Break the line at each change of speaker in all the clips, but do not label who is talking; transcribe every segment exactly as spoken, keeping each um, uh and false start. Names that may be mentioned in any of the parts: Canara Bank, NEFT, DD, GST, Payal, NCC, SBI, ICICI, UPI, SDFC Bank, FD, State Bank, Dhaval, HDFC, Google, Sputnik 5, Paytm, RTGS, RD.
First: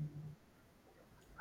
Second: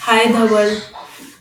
Hi Dhaval,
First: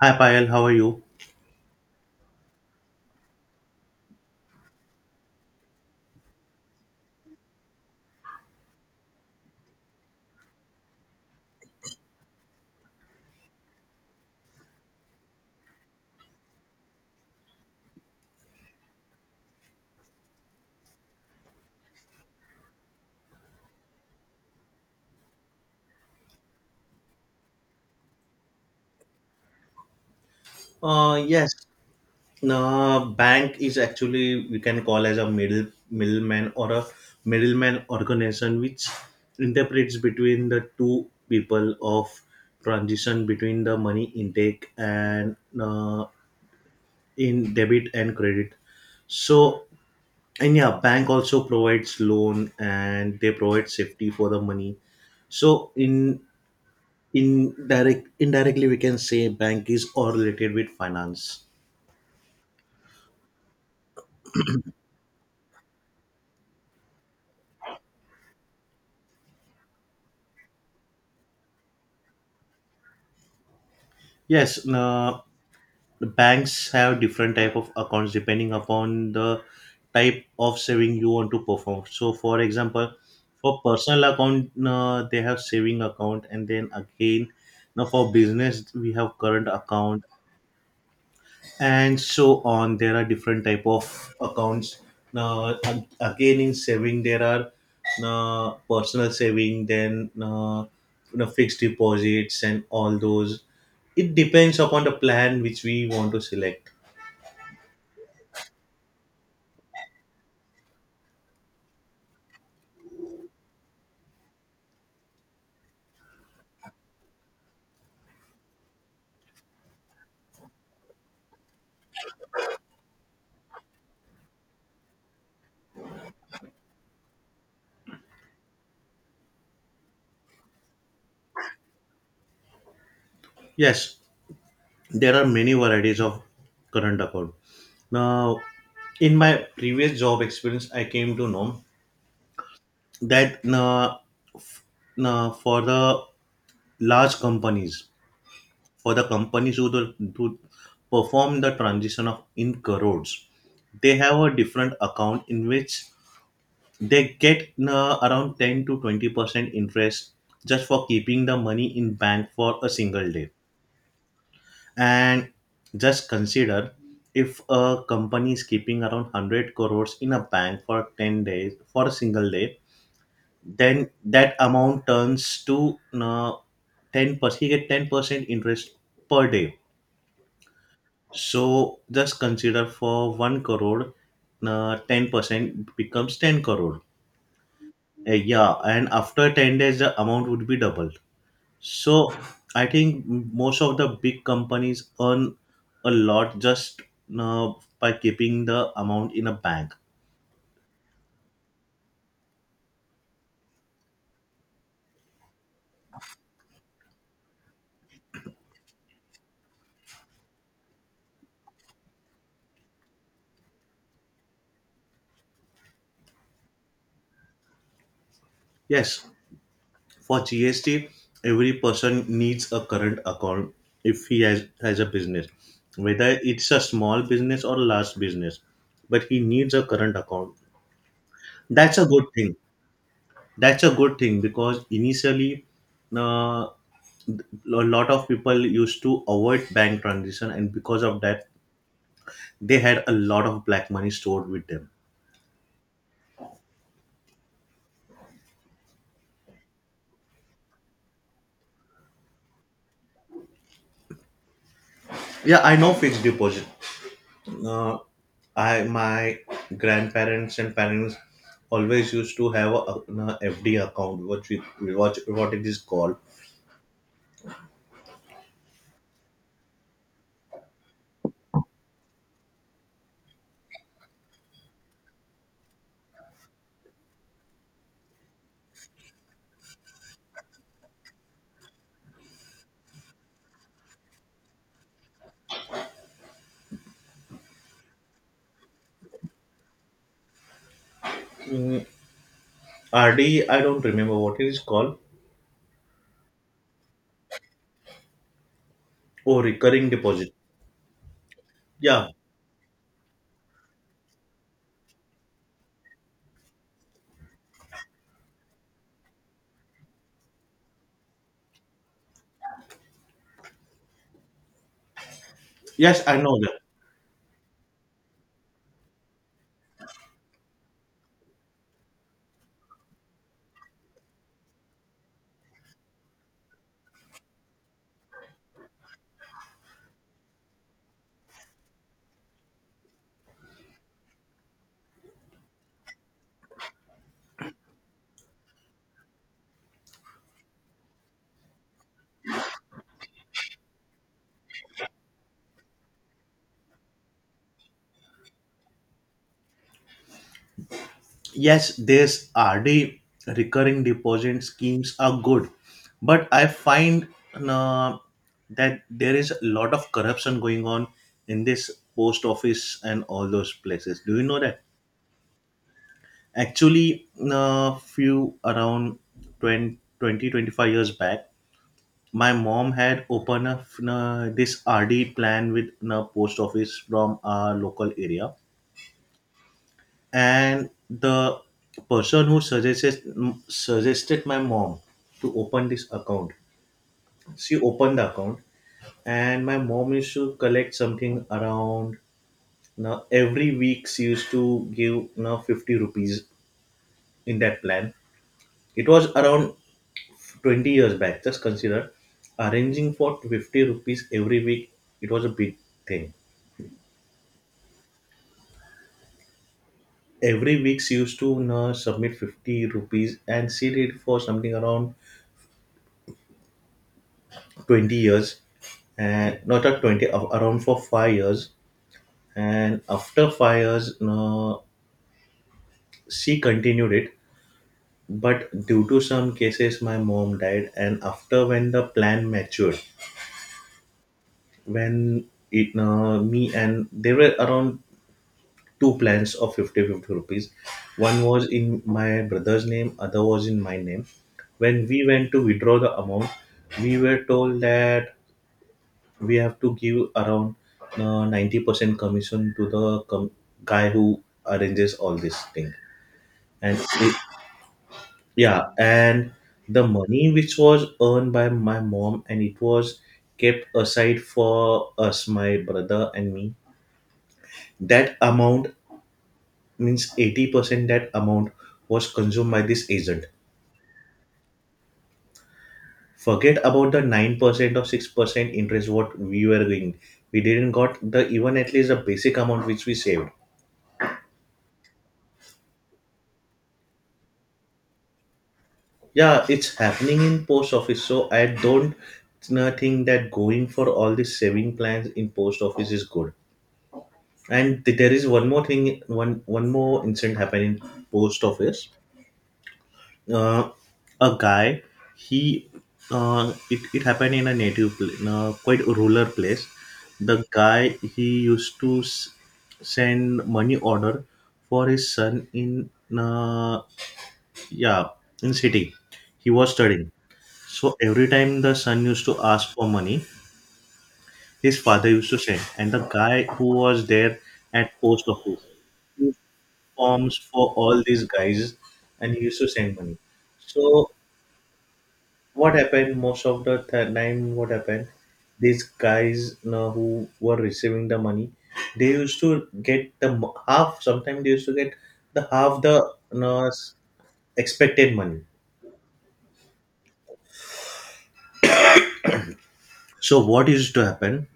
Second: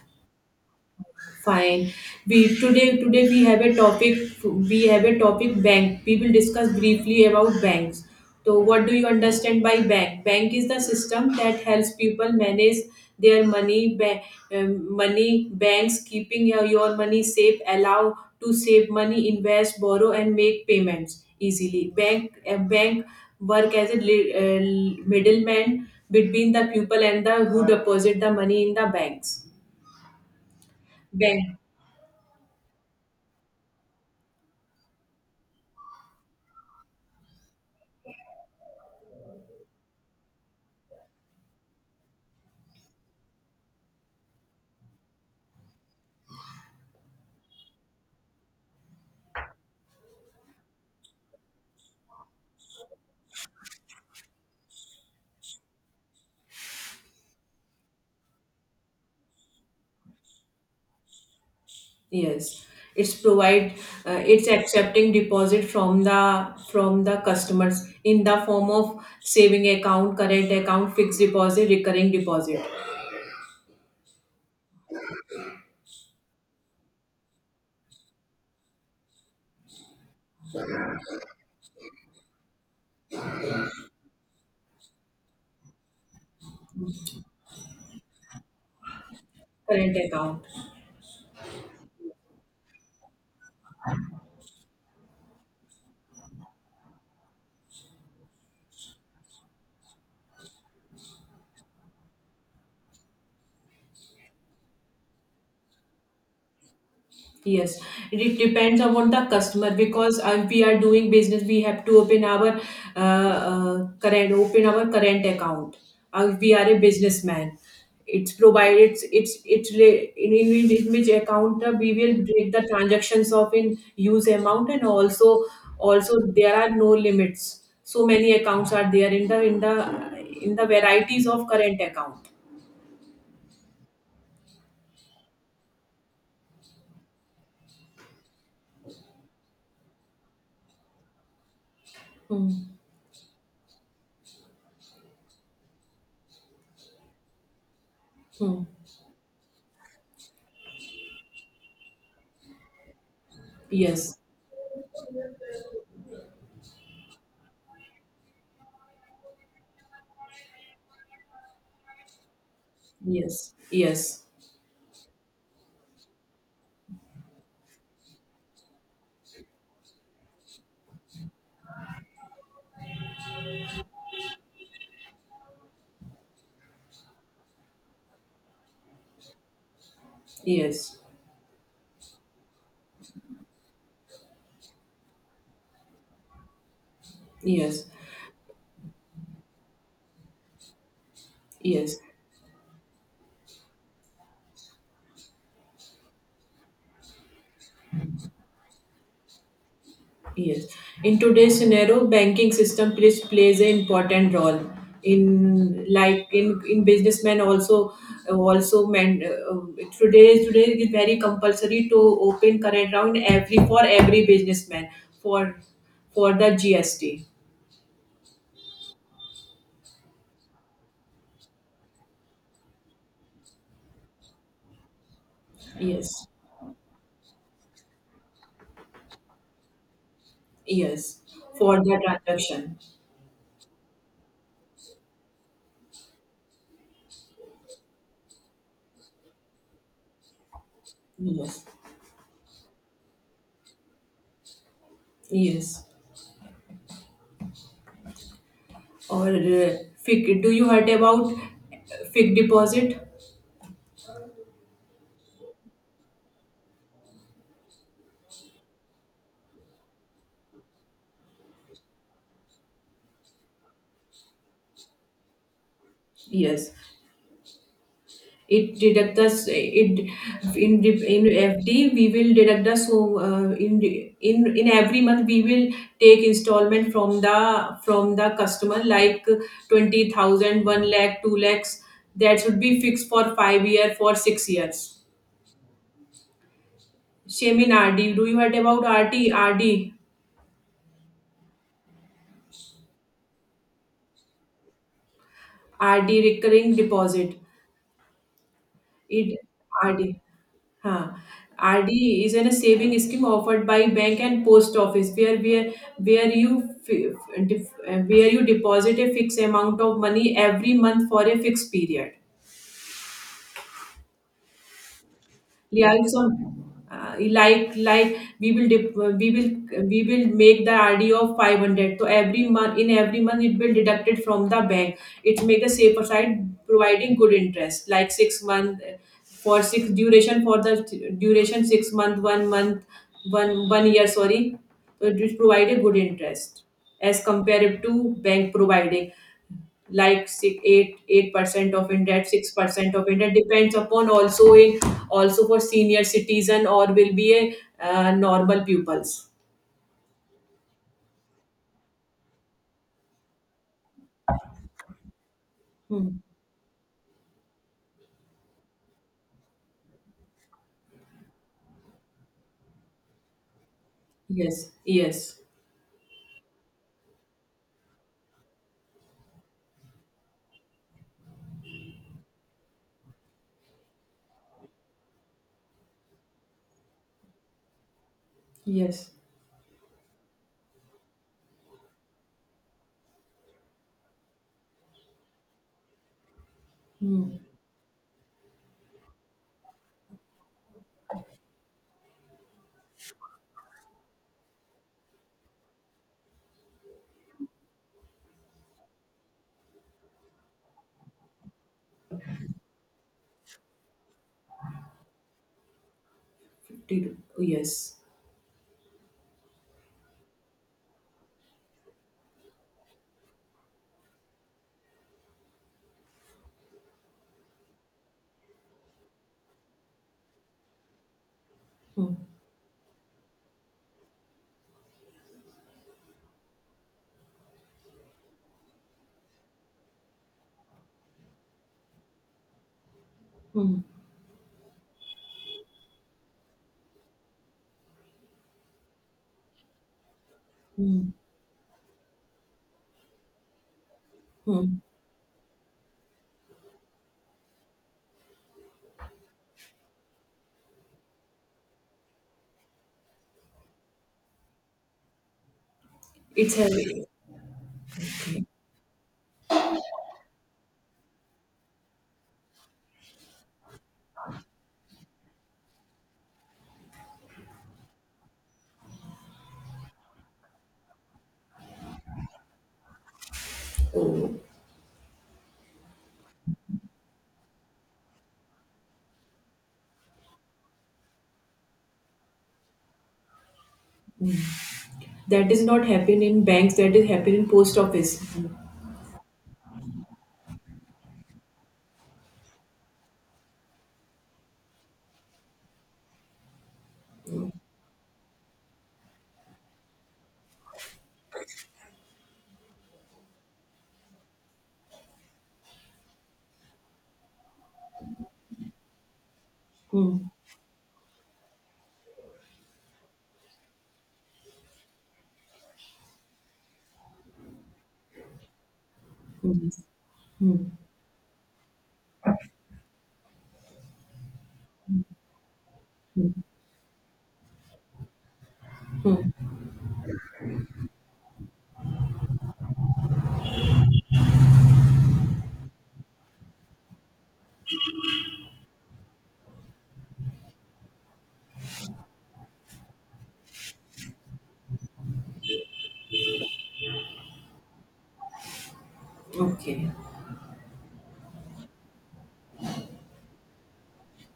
Hi Payal, how are you?
fine. We today today we have a topic we have a topic bank. We will discuss briefly about banks. So what do you understand by bank? Bank is the system that helps people manage their money. Ba- um, money banks keeping your, your money safe, allow to save money, invest, borrow, and make payments easily. Bank a bank work as a li- uh, middleman between the people and the who deposit the money in the banks.
Uh, yes,
When?
uh, bank is actually we can call as a middle middleman or a middleman organization which interprets between the two people of transition between the money intake and uh, in debit and credit. So and yeah, bank also provides loan, and they provide safety for the money. So in indirect indirectly we can say bank is all related with finance.
Yes, it's provide uh, it's accepting deposit from the from the customers in the form of saving account, current account, fixed deposit, recurring deposit,
Yes, uh, the banks have different type of accounts depending upon the type of saving you want to perform. So, for example, for personal account, uh, they have saving account, and then again, now for business, we have current
current
account,
account.
and so on there are different type of accounts now ag- again in saving there are uh, personal saving, then uh, you know, fixed deposits and all those. It depends upon the plan which we want to select.
Yes, it depends upon the customer because uh, we are doing business, we have to open our uh, uh, current open our current account. Uh, we are a businessman. It's provided. It's it's it's re- in, in, in which account uh, we will break the transactions of in use amount and also also there are no limits. So many accounts are there in the in the in the varieties of current account.
Yes, there are many varieties of current account. Now in my previous job experience I came to know
Hmm.
that uh, uh, for the large companies,
Hmm.
for the companies who, the, who perform the transition of in crores, they
Yes.
have a different account in which they get uh, around ten to twenty percent interest just for keeping the money in bank for a single day.
Yes. Yes.
And just consider, if a company is keeping around one hundred crores in a bank for ten days, for a single day, then that amount turns to uh, ten percent. He get ten percent interest per day.
Yes.
So just consider for one crore, uh, ten percent becomes ten crore.
Yes,
Uh, yeah, and after ten days, the amount would be doubled.
yes,
So I think most of the big companies earn a lot just uh, by keeping the amount in a bank.
yes. In today's scenario, banking system plays plays an important role in, like, in in businessmen also, also men. Uh, today today it is very compulsory to open current account every for every businessman for for the G S T.
Yes, for G S T, every person needs a current account if he has, has a business, whether
Yes,
it's a small business or large business, but he needs a current account.
yes,
That's
for
a
the
good thing
transaction.
that's a good thing because initially uh, a lot of people used to avoid bank transition, and because of that
Yes,
they had a lot of black money stored with them.
yes. Or uh, fic, do you heard about fixed deposit?
Yeah, I know fixed deposit. Uh, i my grandparents and parents always used to have a FD account, which we what, what it is called.
Yes, it deduct us it in dip- in F D we will deduct us, so uh, in in in every month we will take installment from the from the customer like twenty thousand, one lakh, two lakhs, that should be fixed for five year, for six years. Same in RD. Do you heard about RT RD?
Mm, RD, I don't remember what it is called.
RD, recurring deposit.
Oh,
It
recurring deposit.
RD. Huh.
Yeah,
R D is in a saving scheme offered by bank and post office, where where, where you fi- def- uh, where you deposit a fixed amount of money every month for a fixed period.
yes,
Yeah,
I
it's
know
on,
that.
uh, like like we will dip, we will we will make the RD of five hundred, so every month in every month it will deducted from the bank. It make a safer side, providing good interest like six month, uh, for six duration, for the duration six month, one month, one one year, sorry. So it will provide a good interest as compared to bank providing like six, eight, eight percent of interest, six percent of interest. Depends upon also in, also for senior citizen or will be a uh, normal pupils.
Yes, these R D recurring deposit schemes are good, but
Hmm.
I find uh, that there is a lot of corruption going on in this post office and all those places. Do you know that?
Yes, yes,
Actually, uh, few around twenty, twenty twenty-five years back, my mom had opened a uh, this R D plan with a post office from our local area.
yes,
And the person who suggested suggested my mom to open this account, she opened the account. And my mom used to collect something around, now every week she used to give now fifty rupees in that plan. It was around twenty years back. Just consider, arranging for fifty rupees every week, it was a big thing.
fifty two. Yes.
Every week she used to now submit fifty rupees, and she did for something around twenty years. And no, not at twenty, a- around for five years.
Hmm.
And after five years uh, she continued it. But due to some cases my mom died, and after, when the plan matured,
Hmm.
when it uh, me, and there were around two plans of fifty fifty rupees. One
Hmm.
was in my brother's name, other was in my name. When
Hmm.
we went to withdraw the amount, we were told that we have to give around uh, ninety percent commission to the com- guy who arranges all this thing.
It's
And it,
heavy.
yeah, and the money which was earned by my mom, and it was kept aside for us, my brother and me, that amount, means eighty percent that amount was consumed by this agent.
Oh,
Forget about the nine percent or six percent interest. What we were doing, we didn't got the even at least the basic amount which we saved.
that is not happen in banks. That is happen in post office. Hmm.
Yeah, it's happening in post office. So I don't uh, think that going for all these saving plans in post office is good. And th- there is one more thing, one one more incident happened in post office. Uh, a guy, he, uh, it, it happened in a native, pl- in a quite rural place.
Hmm.
The guy, he used to s- send money order for his son in, uh, yeah, in city. He was
Hmm.
studying.
Hmm.
So every time the son used to ask for money, his father used to send. And the guy who was there at post office, he
Hmm.
forms for all these guys, and he used to send money. So what happened most of the th- time? What happened? These guys, you know, who were receiving the money, they used to get the mo- half. Sometimes they used to get the half, the you know, expected money.
Okay.
So what used to happen?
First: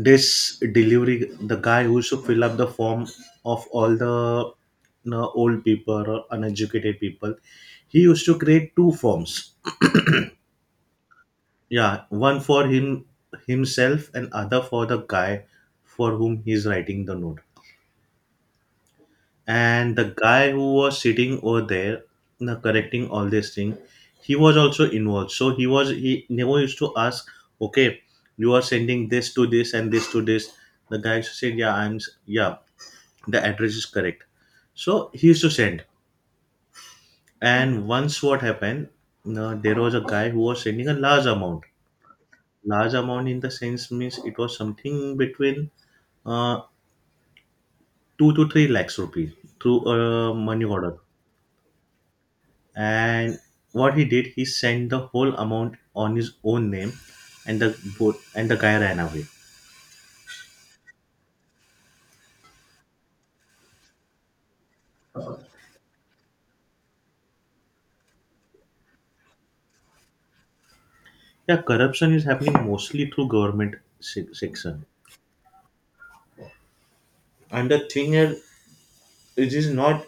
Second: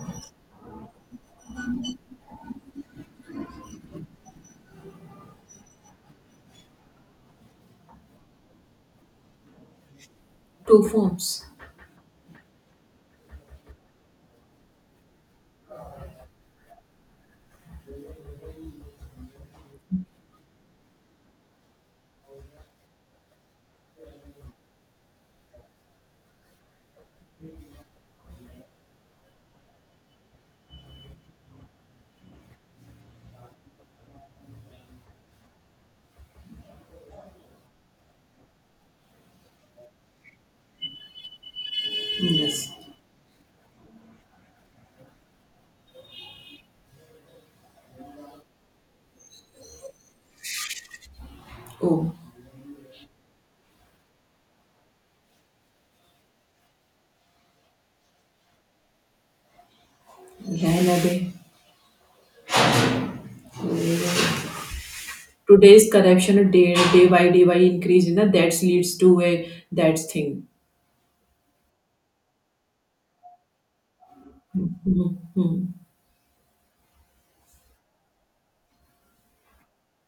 This delivery, the guy who should fill up the form of all the you know, old people or uneducated people, he used to create two forms.
Two forms.
Yeah, one for him himself, and other for the guy for whom he is writing the note. And the guy who was sitting over there, you know, correcting all this thing, he was also involved. So he was he never used to ask, okay, you are sending this to this and this to this. The guy said, yeah, i'm s- yeah, the address is correct. So he used to send. And once what happened, uh, there was a guy who was sending a large amount
Hmm. Yes.
large amount, in the sense means it was something between uh, two to three lakhs rupees through a money order.
Oh,
And what he did, he sent the whole amount on his own name, and the both and the guy ran away.
Rahna de. Today's corruption day day by day by increase, you know, that leads to a that thing.
Yeah, corruption is happening mostly through government se- section.
Hmm.
And the thing is, it is not.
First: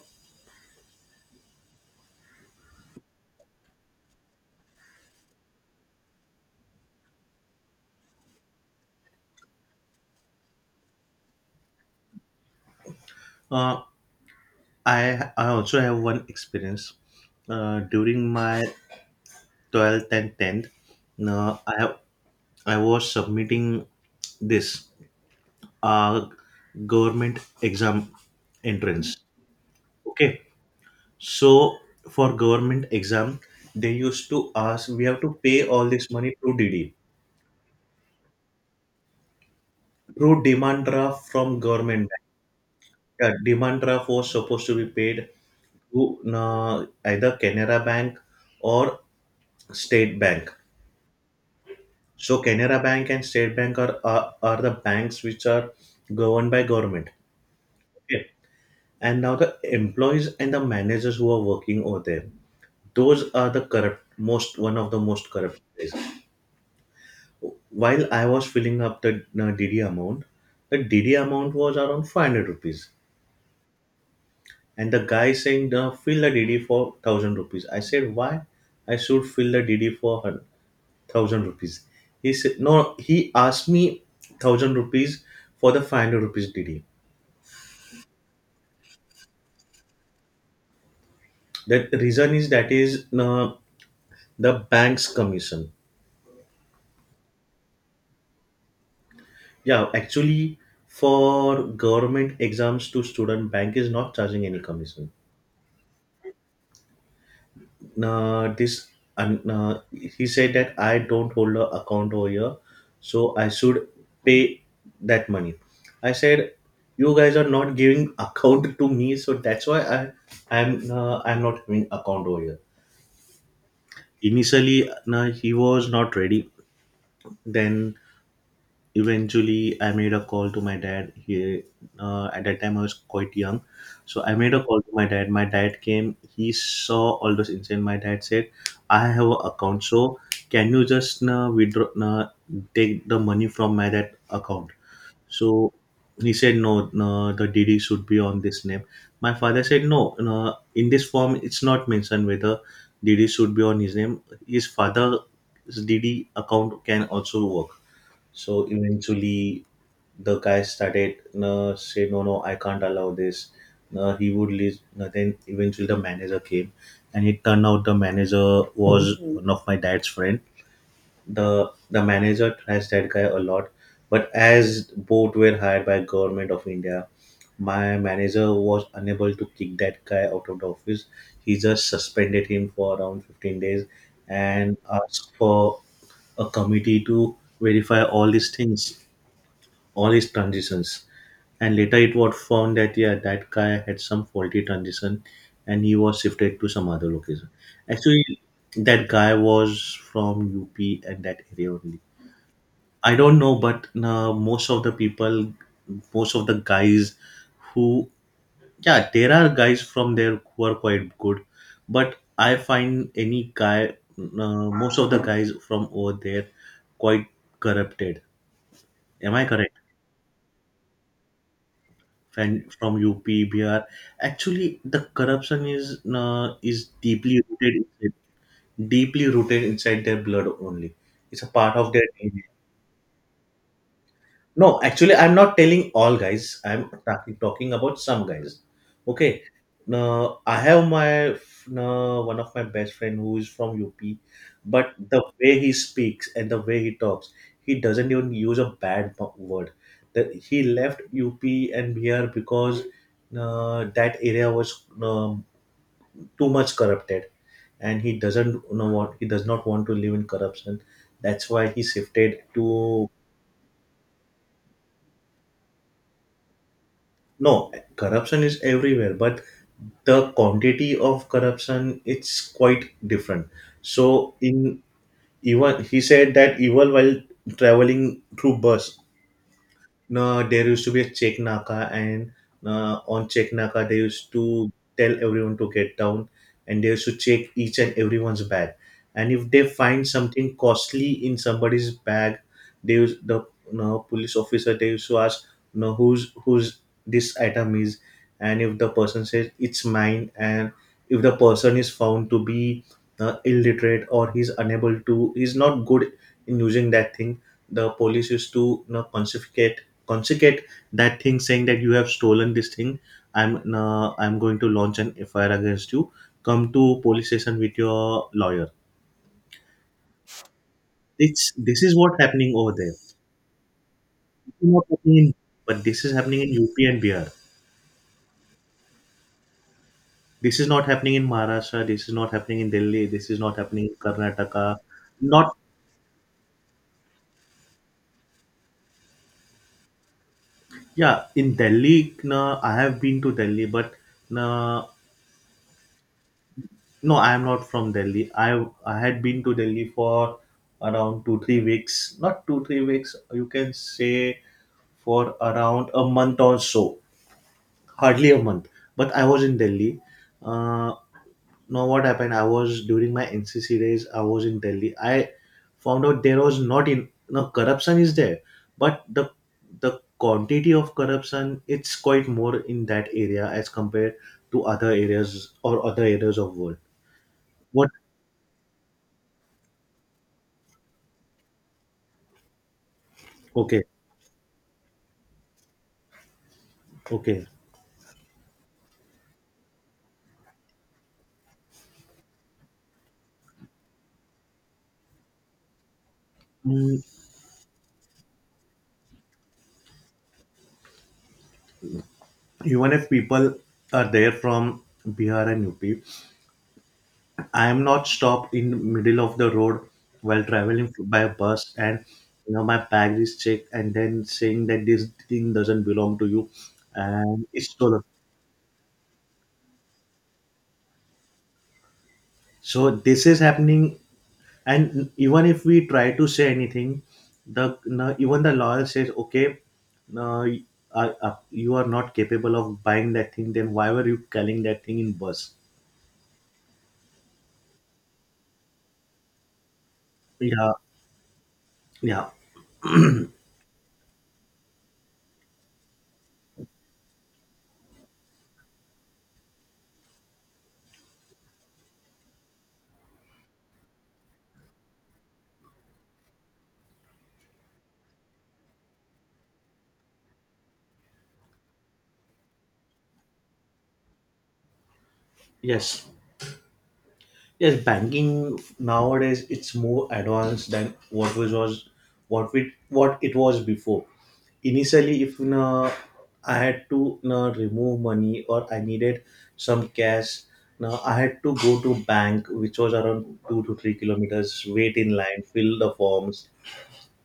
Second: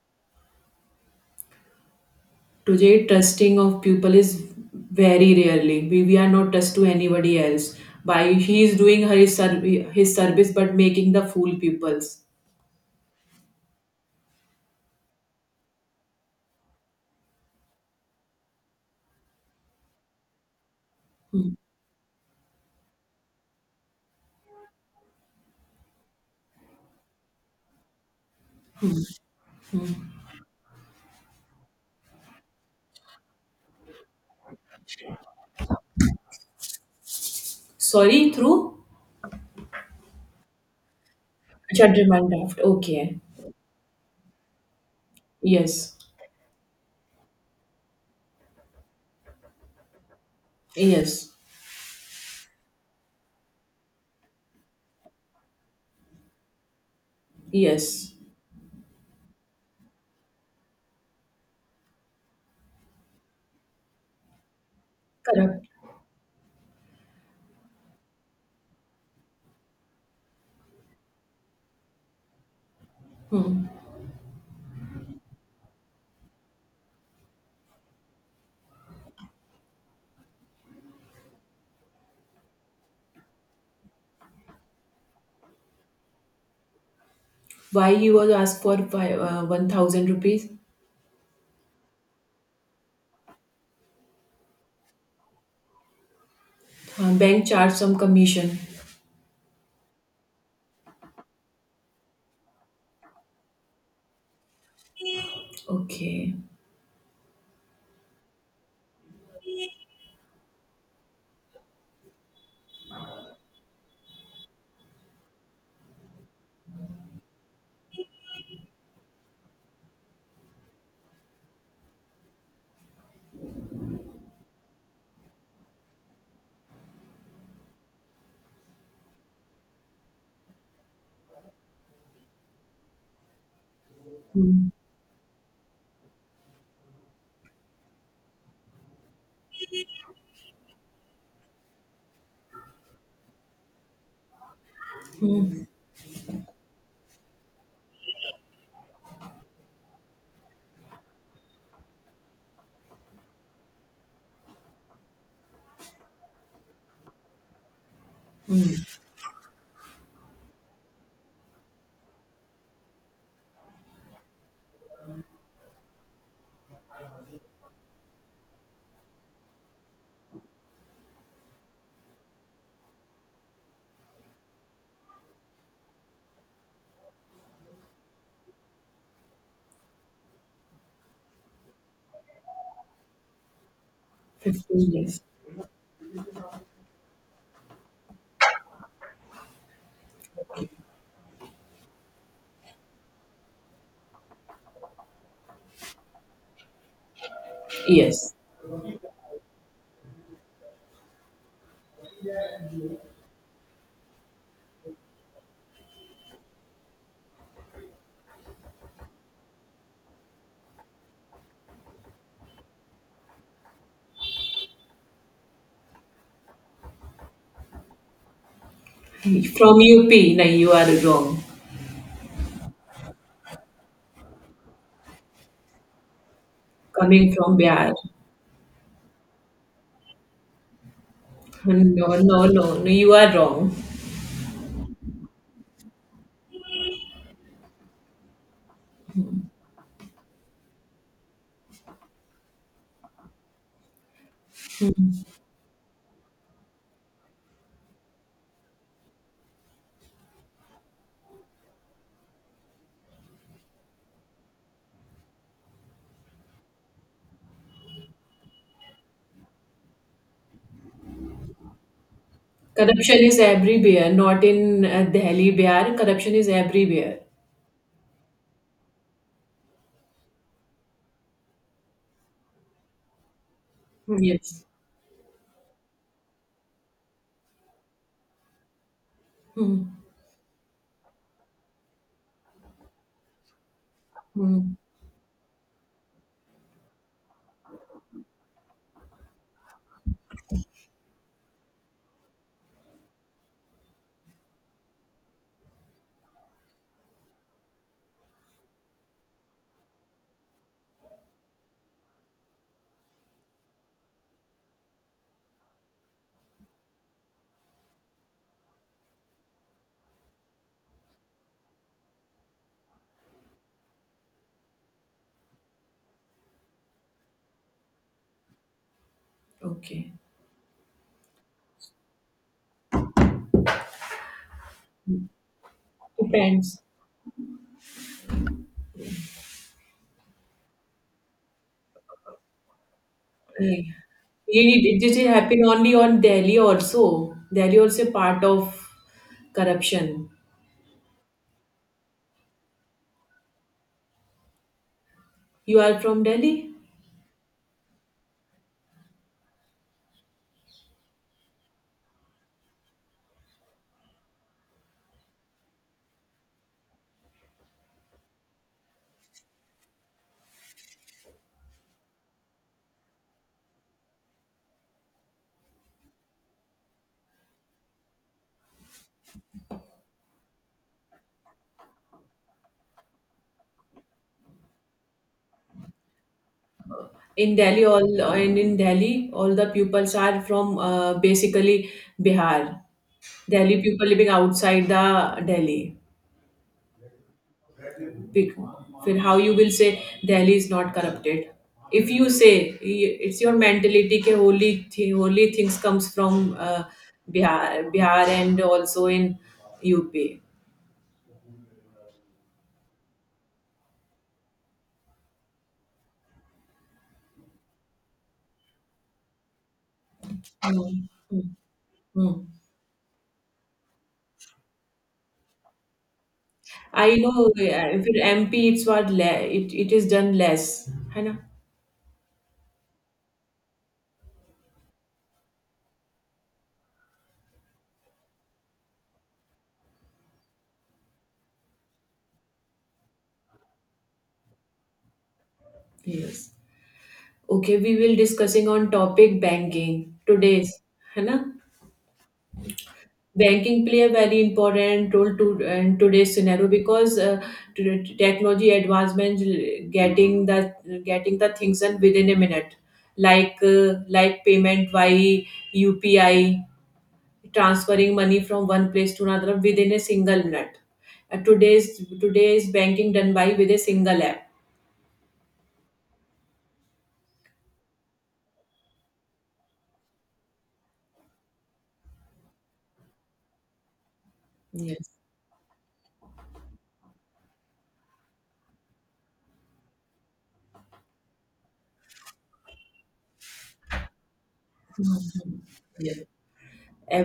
Today trusting of people is very rarely. we, we are not trust to anybody else by he is doing her his, serv- his service but making the fool peoples.
uh, I I also have one experience uh, during my twelfth and tenth. No, I I was submitting this uh, government exam entrance. Okay, so for government exam, they used to ask, we have to pay all this money through D D,
Sorry, through.
through demand draft from
Achha,
government bank.
demand draft, okay.
Yeah, demand draft was supposed to be paid
Yes.
to uh, either Canara Bank or State Bank.
Yes.
So Canara Bank and State Bank are, are are the banks which are governed by government.
Yes.
Okay. And now the employees and the managers who are working over there, those are the corrupt most, one of the most corrupt
Correct.
places. While I was filling up the uh, D D amount, the D D amount was around five hundred rupees, and the guy saying uh, fill the D D for thousand rupees. I said, why? I should fill the D D for her." thousand rupees. He said, no, he asked me thousand rupees for the five hundred rupees D D.
Why you was asked for five, uh, one thousand rupees?
That reason is, that is uh, the bank's commission.
Uh, bank charge some commission.
Yeah, actually, for government exams to student, bank is not charging any commission.
Okay.
Uh, this and uh, nah, he said that I don't hold a account over here, so I should pay that money. I said, you guys are not giving account to me, so that's why I I'm uh, I'm not having account over here. Initially, uh, he was not ready. Then eventually I made a call to my dad. He uh, At that time I was quite young. So I made a
Hmm.
call to my dad my dad came. He saw all those incident. My dad said, I have an account, so can you just uh, withdraw, uh, take the money from my that account? So he said, no, no, the DD should be on this name. My father said, no, no, in this form it's not mentioned whether DD should be on his name. His father's DD account can also work. So eventually, the guy started uh, say, no, no, I can't allow this. Uh, he would leave. Uh, then eventually the manager came, and it turned out the manager was, Mhm, one of my dad's friend. the The manager trashed that guy a lot, but as both were hired by government of India, my manager was unable to kick that guy out of the office. He just suspended him for around fifteen days and
fifteen years.
asked for a committee to verify all these things, all his transitions. And later it was found that yeah, that guy had some faulty transition, and he was shifted to some other location.
Yes.
Actually, that guy was from U P and that area only. I don't know, but uh, most of the people, most of the guys who, yeah, there are guys from there who are quite good, but I find any guy, uh, most of the guys from over there, quite corrupted. Am I correct?
From U P? No, you are wrong.
Friend from U P, Bihar. Actually, the corruption is uh, is
Coming
deeply
from
rooted,
Bihar.
inside, deeply rooted inside their blood only. It's a part
No,
of their
no, no, no, no, you are wrong.
no, actually, I'm not telling all guys. I'm talking talking about some guys. Okay. Now, I have my Now, one of my best friend who is from U P, but the way he speaks and the way he talks, he doesn't even use a bad bu- word. That he left U P and B R because uh, that area was um, too much corrupted, and he doesn't you know what he does not want to live in corruption. That's why he shifted to.
Corruption is everywhere, not in uh, Delhi, Bihar. Corruption is everywhere.
No, corruption is everywhere, but the quantity of corruption it's quite different. So
Yes.
in Even he said that evil while traveling through bus, no, there used to be a check naka, and uh, on check naka they used to
Hmm.
tell everyone to get down, and they used to check each and everyone's bag. And if they find something costly in somebody's bag, they use the no, police officer they used to ask, no, whose whose this item is, and if the person says it's mine, and if the person is found to be uh, illiterate or he's unable to, he's not good in using that thing, the police used to you know, confiscate consecrate that thing saying that you have stolen this thing. i'm uh, I'm going to launch an F I R against you. Come to police station with your lawyer.
Okay.
It's this is what happening over there. This is not happening in- But this is happening in UP
Depends.
and Bihar. This is not happening in Maharashtra. This is not happening in Delhi. This is not
Yeah.
happening in Karnataka.
It, it, it
Not
happen only on Delhi also. Delhi also part of corruption.
yeah in Delhi, na, I have been to Delhi but na.
You are from Delhi?
No, I am not from Delhi. I I had been to Delhi for around two three weeks. Not two three weeks. You can say for around a month or so. Hardly a month. But I was in Delhi. Uh, now what happened? I was during my N C C days. I was in Delhi. I found out there was not in no corruption is there, but the the quantity of corruption it's quite more in that area as compared to other areas or other areas of world.
In Delhi,
What
all, and in Delhi, all the pupils are from, uh, basically Bihar. Delhi
okay?
people living outside the Delhi.
Okay.
Bec- फिर how you will say Delhi is not corrupted? If you say y- it's your mentality के holy thi- holy things comes from uh,
Mm,
Bihar, Bihar and also in U P.
even if people are there from Bihar and U P, I am not stopped in the middle of the road while traveling
Hmm.
by
Hmm.
bus and
Hmm.
you know my bag is checked and then saying that this thing doesn't belong to you
I
and
know.
it's
Uh,
stolen.
फिर M P it's what le- it it is done less, है ना?
So this is happening and even if we try to say anything, the no, even the lawyer says, okay, no, y- uh, uh, you are not capable of buying that thing. Then why were you carrying that thing in bus?
Yes. Okay, we will discussing on topic banking
Yeah,
today's, है ना?
yeah.
Banking play a very important role to in today's scenario because uh, to- to technology advancements getting the getting the things done within a minute, like uh, like payment via U P I, transferring money from one place to another within a single minute. Uh, today's today's banking done by with a single app.
Yes, yes. Banking nowadays it's more advanced than what was was what we what it was before.
Yes.
Initially, if na I had to na remove money or I needed some cash, now I had to go to bank, which was around two to three kilometers, wait in line, fill the
Yes.
forms,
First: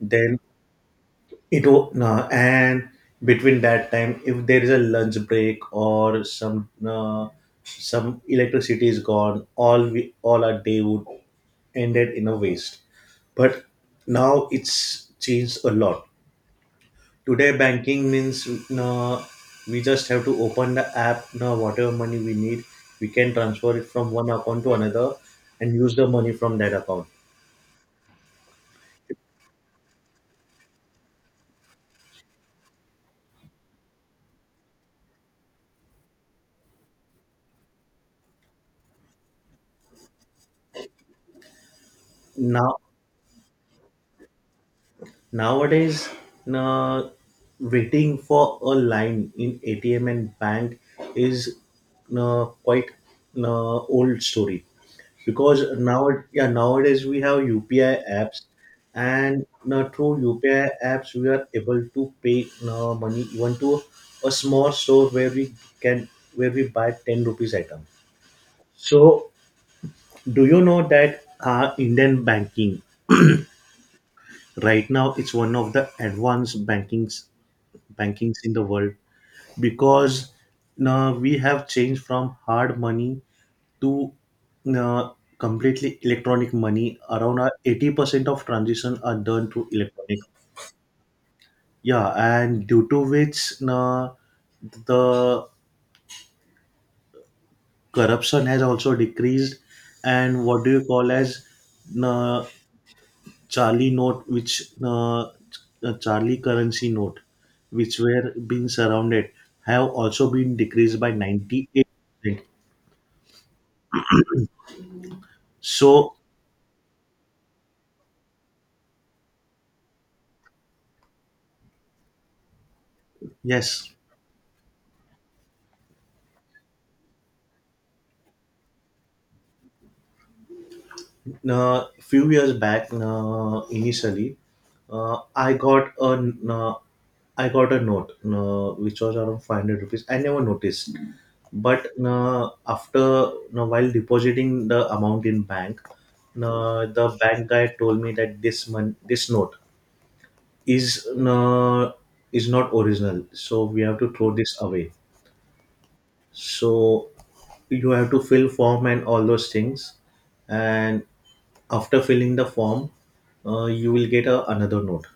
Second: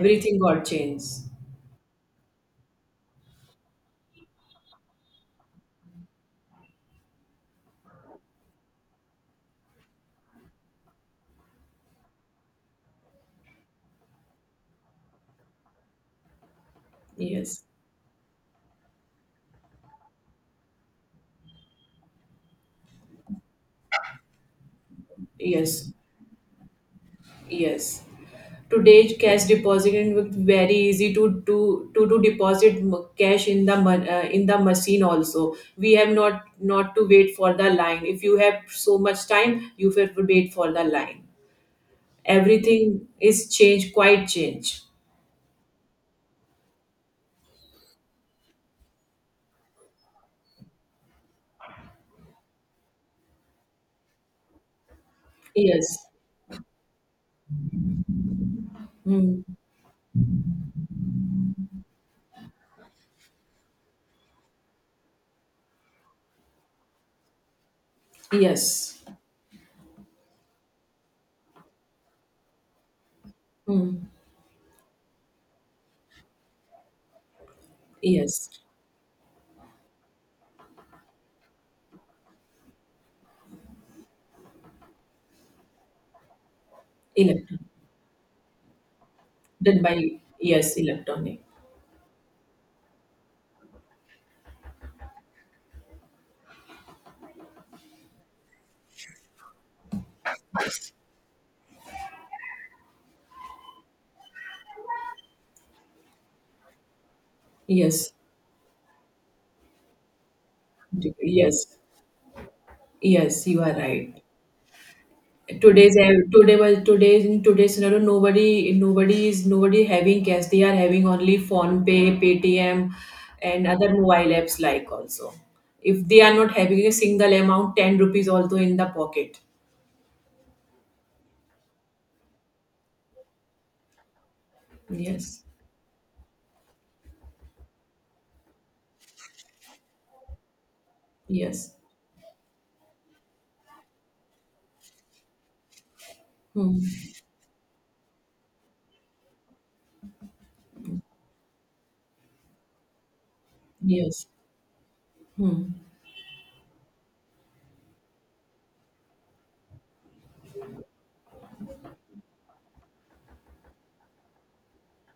then
got changed.
it will no, and between that time, if there is a lunch break or some uh, some electricity is gone, all we all our day would ended in a waste. But now it's changed a lot. Today,
Yes.
banking means uh, we just have to open the app. Now, whatever money we need, we can transfer it from one account to another and
Yes.
use the money from that account.
Yes. Today, cash depositing was very easy to do to, to deposit m- cash in the mon- uh, in the machine. Also, we have not not to wait for the line. If you have so much time, you have to wait for the line.
Now,
Everything is changed, quite changed.
Nowadays, na waiting for a line in A T M and bank is na quite na old story because
Yes.
now yeah nowadays we have U P I apps
Mm.
and na through U P I apps we are able to pay na money even to a small store where we can where we buy ten rupees item.
Yes.
So, do you know that uh, Indian banking
Mm.
right now it's one of the advanced bankings bankings
Yes.
in the world because now we have changed from hard money to uh, completely electronic money around uh,
Electron.
eighty percent of transactions are done through
Done
electronic,
by, yes, electronic.
yeah, and due to which uh, the corruption has also decreased and what do you call as uh, charlie note which uh, uh, charlie currency note which
Yes.
were being surrounded have also been decreased by
Yes.
ninety-eight percent.
Yes. You are right. today's
So
today was today's in today's scenario, nobody nobody is nobody having cash. They are having only phone pay, paytm and other
yes,
mobile apps like also, if they are not having a single amount ten rupees also in the pocket.
uh, few years back, uh, initially, uh,
Yes.
I got a uh, I got a note uh, which was around five hundred rupees. I never noticed,
Yes.
but uh, after uh, while depositing the amount in bank, uh,
Hmm.
the bank guy told me that this mon- this note is uh, is not original, so we have to
Yes.
throw this away.
Hmm.
So you have to fill form and all those things and after filling the form, uh, you will get a, another note.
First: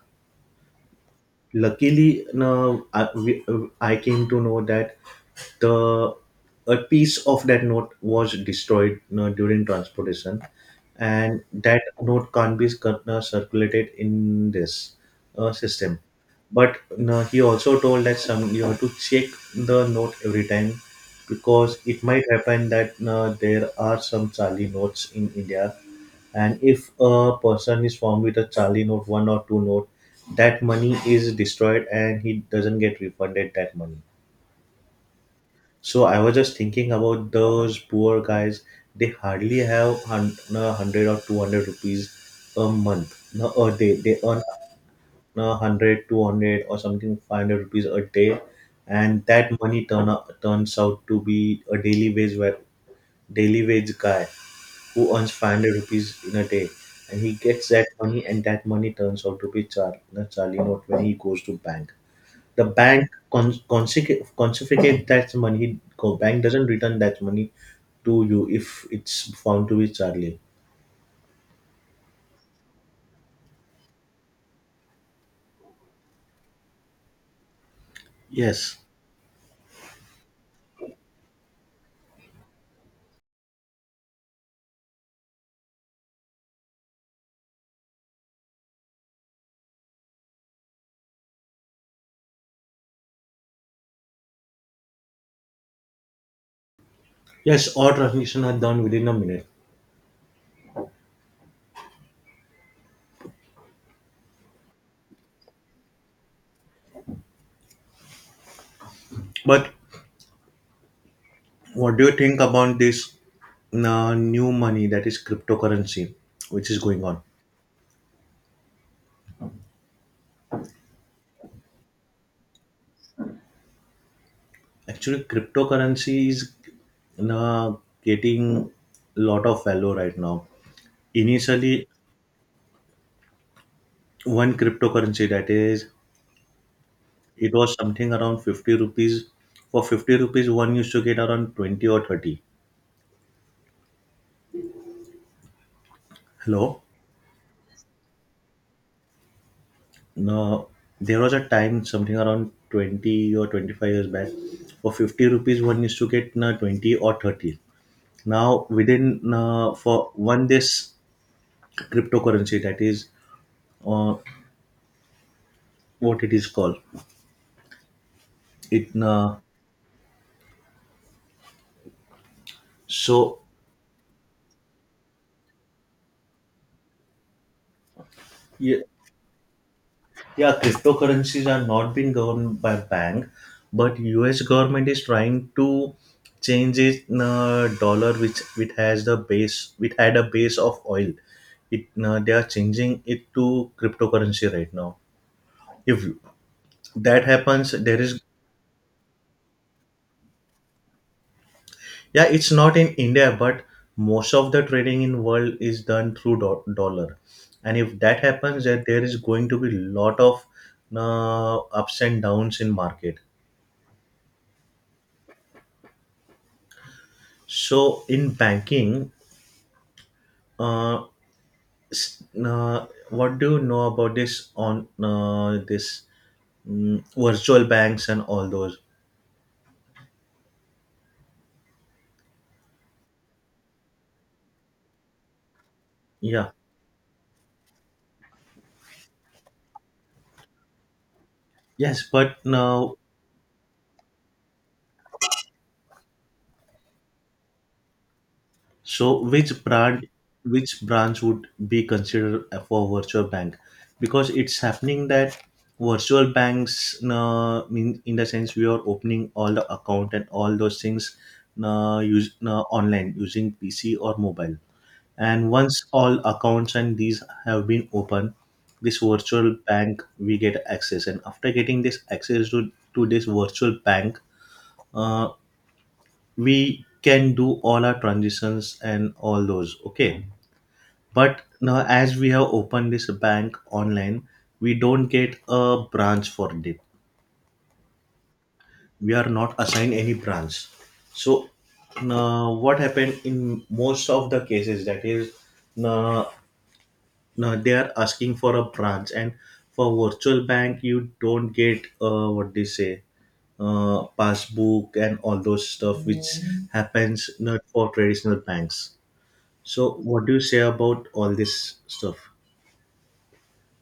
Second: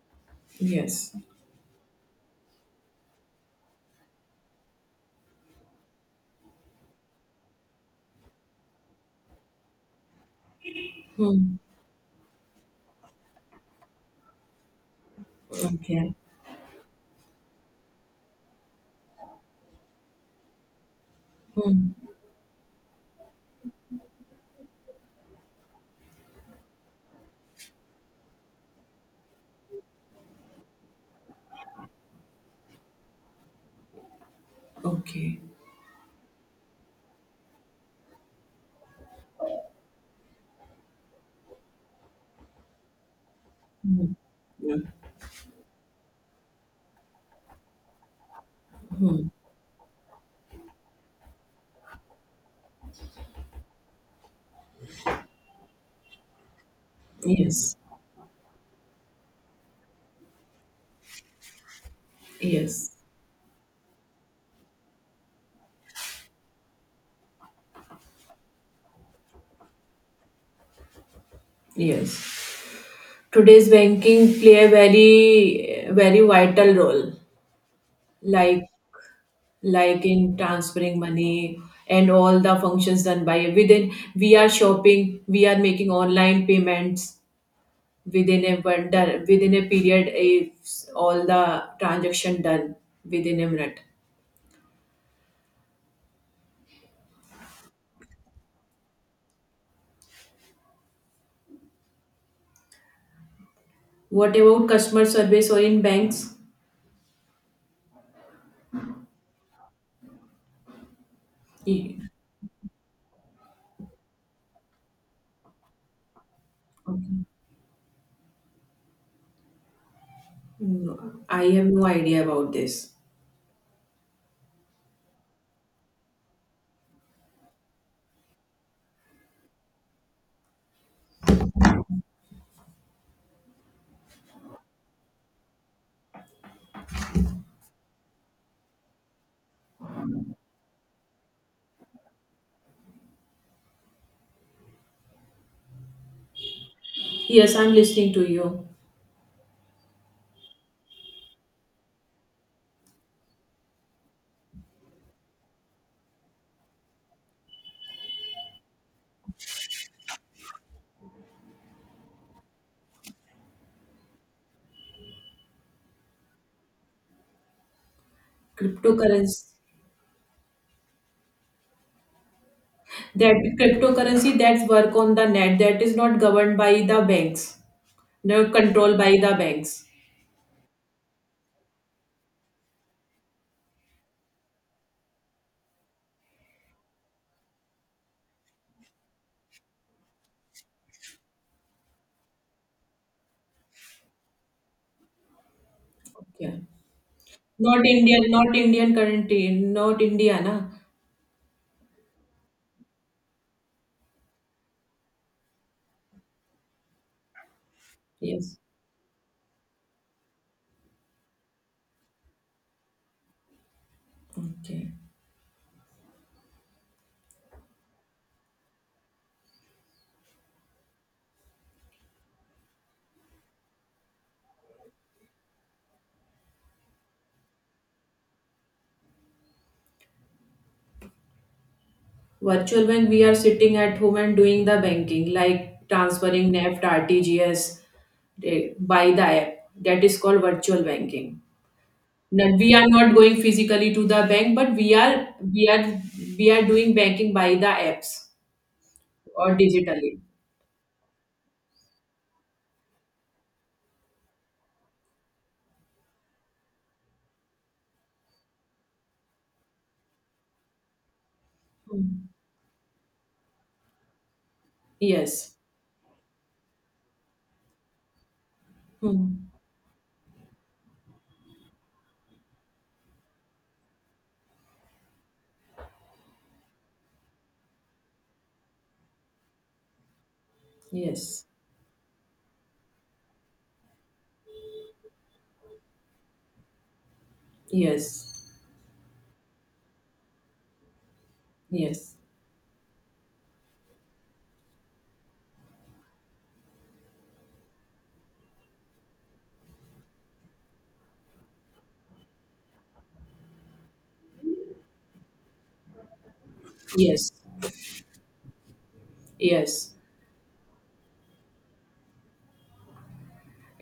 Yes.
Luckily, no, I, we, uh, I came to know that the a piece of that note was destroyed uh, during transportation, and
Hmm.
that note can't be uh, circulated in this uh, system.
Okay.
But uh, he also told that some you have to check the note every time because it
Hmm.
might happen that uh, there are some Charlie notes in India and if a person is formed with a charlie note one or two note, that money is destroyed and he doesn't get refunded that money.
Okay.
So I was just thinking about those poor guys. They hardly have hun- uh, one hundred or two hundred rupees a month no, or they,
Hmm.
they earn
Yeah.
a hundred, two hundred, or something five hundred rupees a day and
Hmm.
that money turn up, turns out to be a daily wage wa- daily wage guy who earns five hundred rupees in a day and he gets
Yes,
that money and that money turns out to be char- the charlie note when he goes to bank. The
yes,
bank con- consec- confiscates that money co- bank doesn't return that money to you if it's found to be charlie.
yes. Today's banking play a very, very vital role, like
Yes,
like in transferring money, and all the functions done by, within we are shopping, we are making online payments within a one within a period. Is all the transaction done within a minute?
yes, all transactions are done within a minute.
What about customer service or in banks?
But what
Y-
do you think about this uh, new money that is cryptocurrency which is going on?
okay. No, I have no idea about this.
Actually, cryptocurrency is now getting a lot of value right now. Initially, one cryptocurrency that is, it was something around fifty rupees. For fifty rupees, one used to get around twenty or thirty. Hello?
Yes, I'm listening to you.
Now, there was a time, something around twenty or twenty-five years back, for fifty rupees, one used to get now twenty or thirty. Now, within, uh, for one, this cryptocurrency that is uh, what it is called, it uh,
Cryptocurrency, that
so
cryptocurrency that's work on the net, that is not governed by the banks. No
yeah,
control by the banks.
yeah, cryptocurrencies are not being governed by bank, but U S government is trying to change it in a dollar, which which has the base, which had a base of oil. It uh, they are changing it to cryptocurrency right now. If
Okay.
that happens,
Not
there is
Indian, not Indian currency, not India, na?
yeah, it's not in India, but most of the trading in world is done through do- dollar, and if that
Yes.
happens, that there is going to be lot of uh, ups and downs in market.
Okay.
So in banking, uh, s- uh, what do you know about this on uh, this mm, virtual banks and all those?
Virtual bank, we are sitting at home and doing the banking, like
Yeah.
transferring N E F T, R T G S eh, by the app. That is called virtual banking.
Yes, but
Now, we are
now,
not going physically to the bank, but we are we are we are doing banking by the apps
so
or
which brand,
digitally.
which branch would be considered for virtual bank? Because it's happening that virtual banks, uh, mean in the sense we are opening all the account and all those things, uh,
Hmm.
use uh, online using P C or mobile. And
Yes.
once all accounts and these have been open, this
Hmm.
virtual bank we get access. And after getting this access to, to this virtual bank, uh, we can do all our transitions and all those. Okay. But
Yes.
now as we have opened this bank online, we don't get a branch for it.
Yes.
We are not assigned any branch. So
Yes.
now what happened in most of the cases that is now now they are asking for a branch, and for virtual bank you don't get uh, what they say uh, passbook and all those stuff which Mhm. happens
Yes.
not for traditional banks. So
Yes,
what do you say about all this stuff?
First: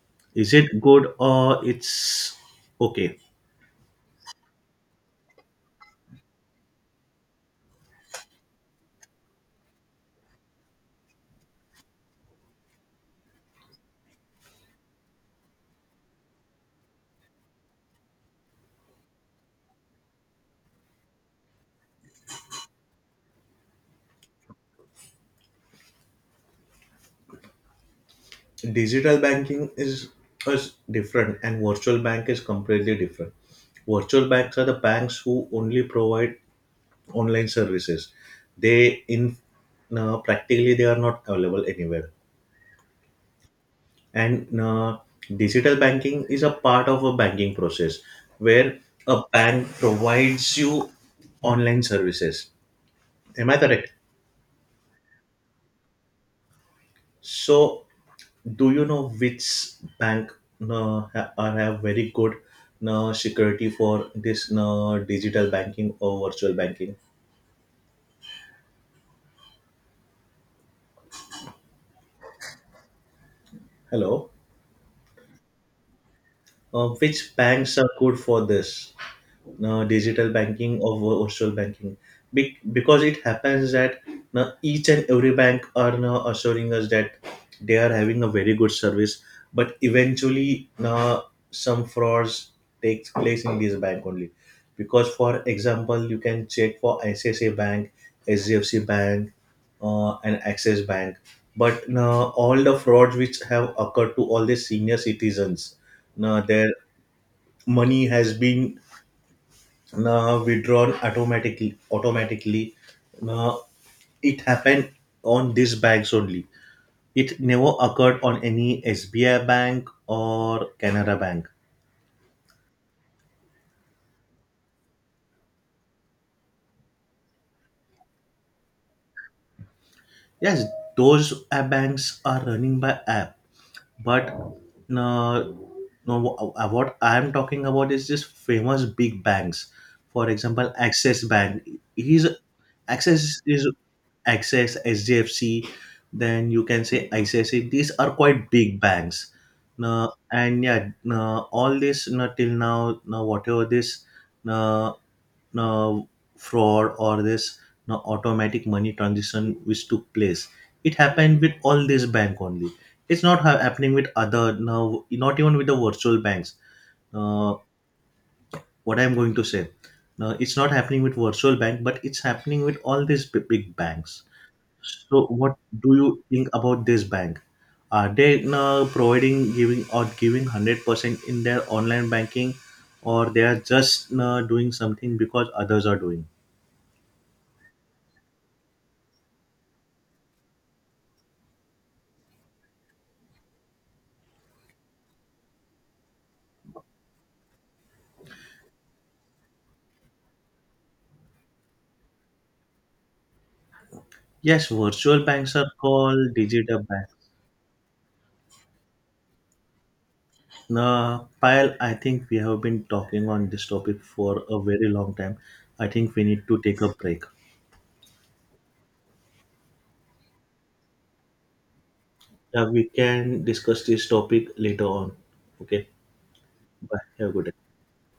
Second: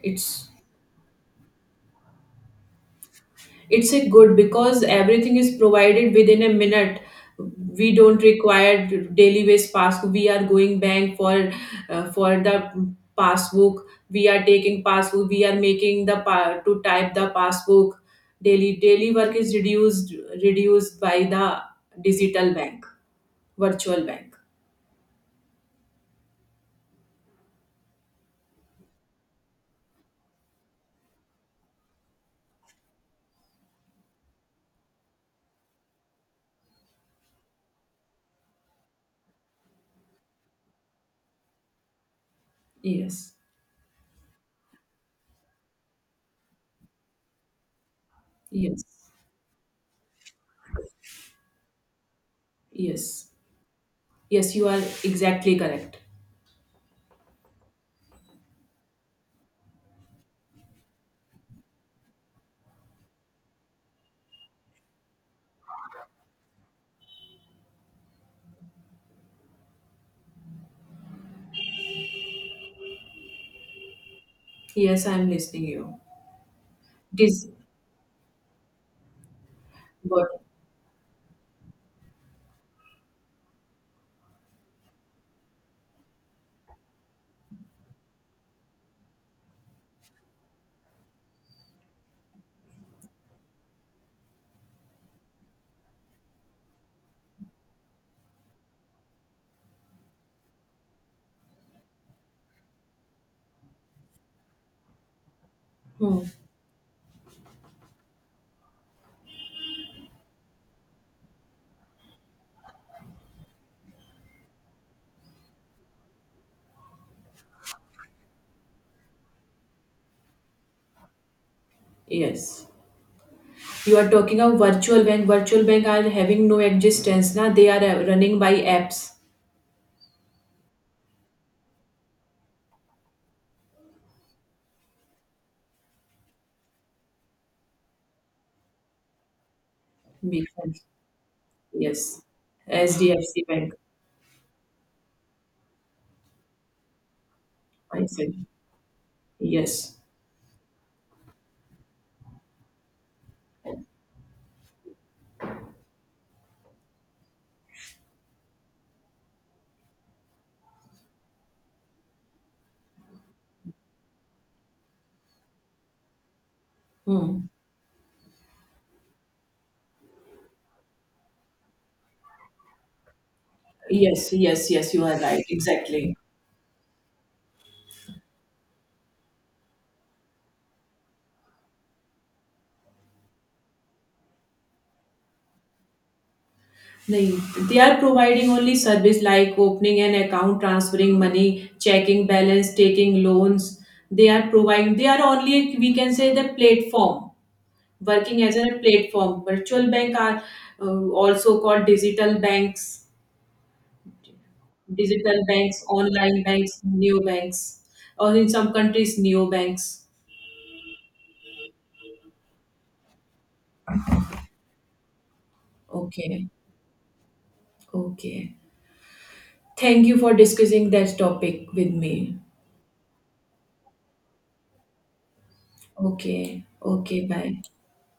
it's
Is it good or it's okay?
it's a good because everything is provided within a minute. We don't require daily wage passbook. We are going bank for, uh, for the passbook. We are taking passbook. We are making the pa- to type the passbook. Daily daily work is reduced reduced by the digital bank, virtual bank.
Digital banking is is different and virtual bank is completely different. Virtual banks are the banks who only provide online services they in uh, practically they are not available anywhere
Yes,
and uh, digital banking is a part of a banking process where
yes,
a bank provides you online services.
yes,
Am I correct?
yes. You are exactly correct.
So do you know which bank uh, ha- are have very good uh, security for this uh, digital banking or virtual banking? Hello?
Yes, I am listening you.
Uh, which
This
banks are good for this uh,
what.
digital banking or vir- virtual banking? Be- because it happens that now each and every bank are now assuring us that they are having a very good service but eventually now some frauds takes place in this bank only because for example you can check for I C I C I bank, H D F C bank, uh, and Access bank but now all the frauds which have occurred to all the senior citizens
Hmm.
now their money has been now withdrawn automatically automatically. Now it happened on these banks only. It never occurred on any S B I bank or Canara bank.
Yes. You are talking of virtual bank. Virtual bank are having no existence. Na, they are, uh, running by apps.
Yes, those uh, banks are running by app. But no, no, wh- uh, what I am talking about is just famous big banks. For
Big
example,
banks.
Access Bank.
Yes.
He's
S D F C
Access is
Bank.
Access S D F C. Then you can say I C I C I. These
I
are
said.
quite big banks.
Yes.
No, and yeah, no, all this no, till now, no, whatever this no, uh, fraud or this you automatic money transition which took place it happened with all this bank only. It's not ha- happening with other now not even with the virtual banks.
Hmm.
Uh, what I'm going to say Now it's not happening with virtual bank but it's happening with all these b- big banks.
Yes, yes, yes, you are
So
right.
what do you
Exactly.
think about this bank, are they now providing giving or giving one hundred percent in their online banking or they are just now doing something because others are doing?
They, they are providing only service like opening an account, transferring money, checking balance, taking loans. They are providing, they are only, we can say, the platform working as a platform. Virtual bank are, uh, also called digital banks,
Yes, virtual
digital
banks are
banks,
called
online banks,
digital banks.
new banks, or in some countries, new banks.
Now, Payal, I think we have been talking on this topic for a very long time. I think we need
Okay.
to take a break.
Okay. Thank you for discussing that topic with me.
Yeah, we can discuss this topic later on. Okay,
Okay.
bye.
Okay.
Have a good day.
Bye.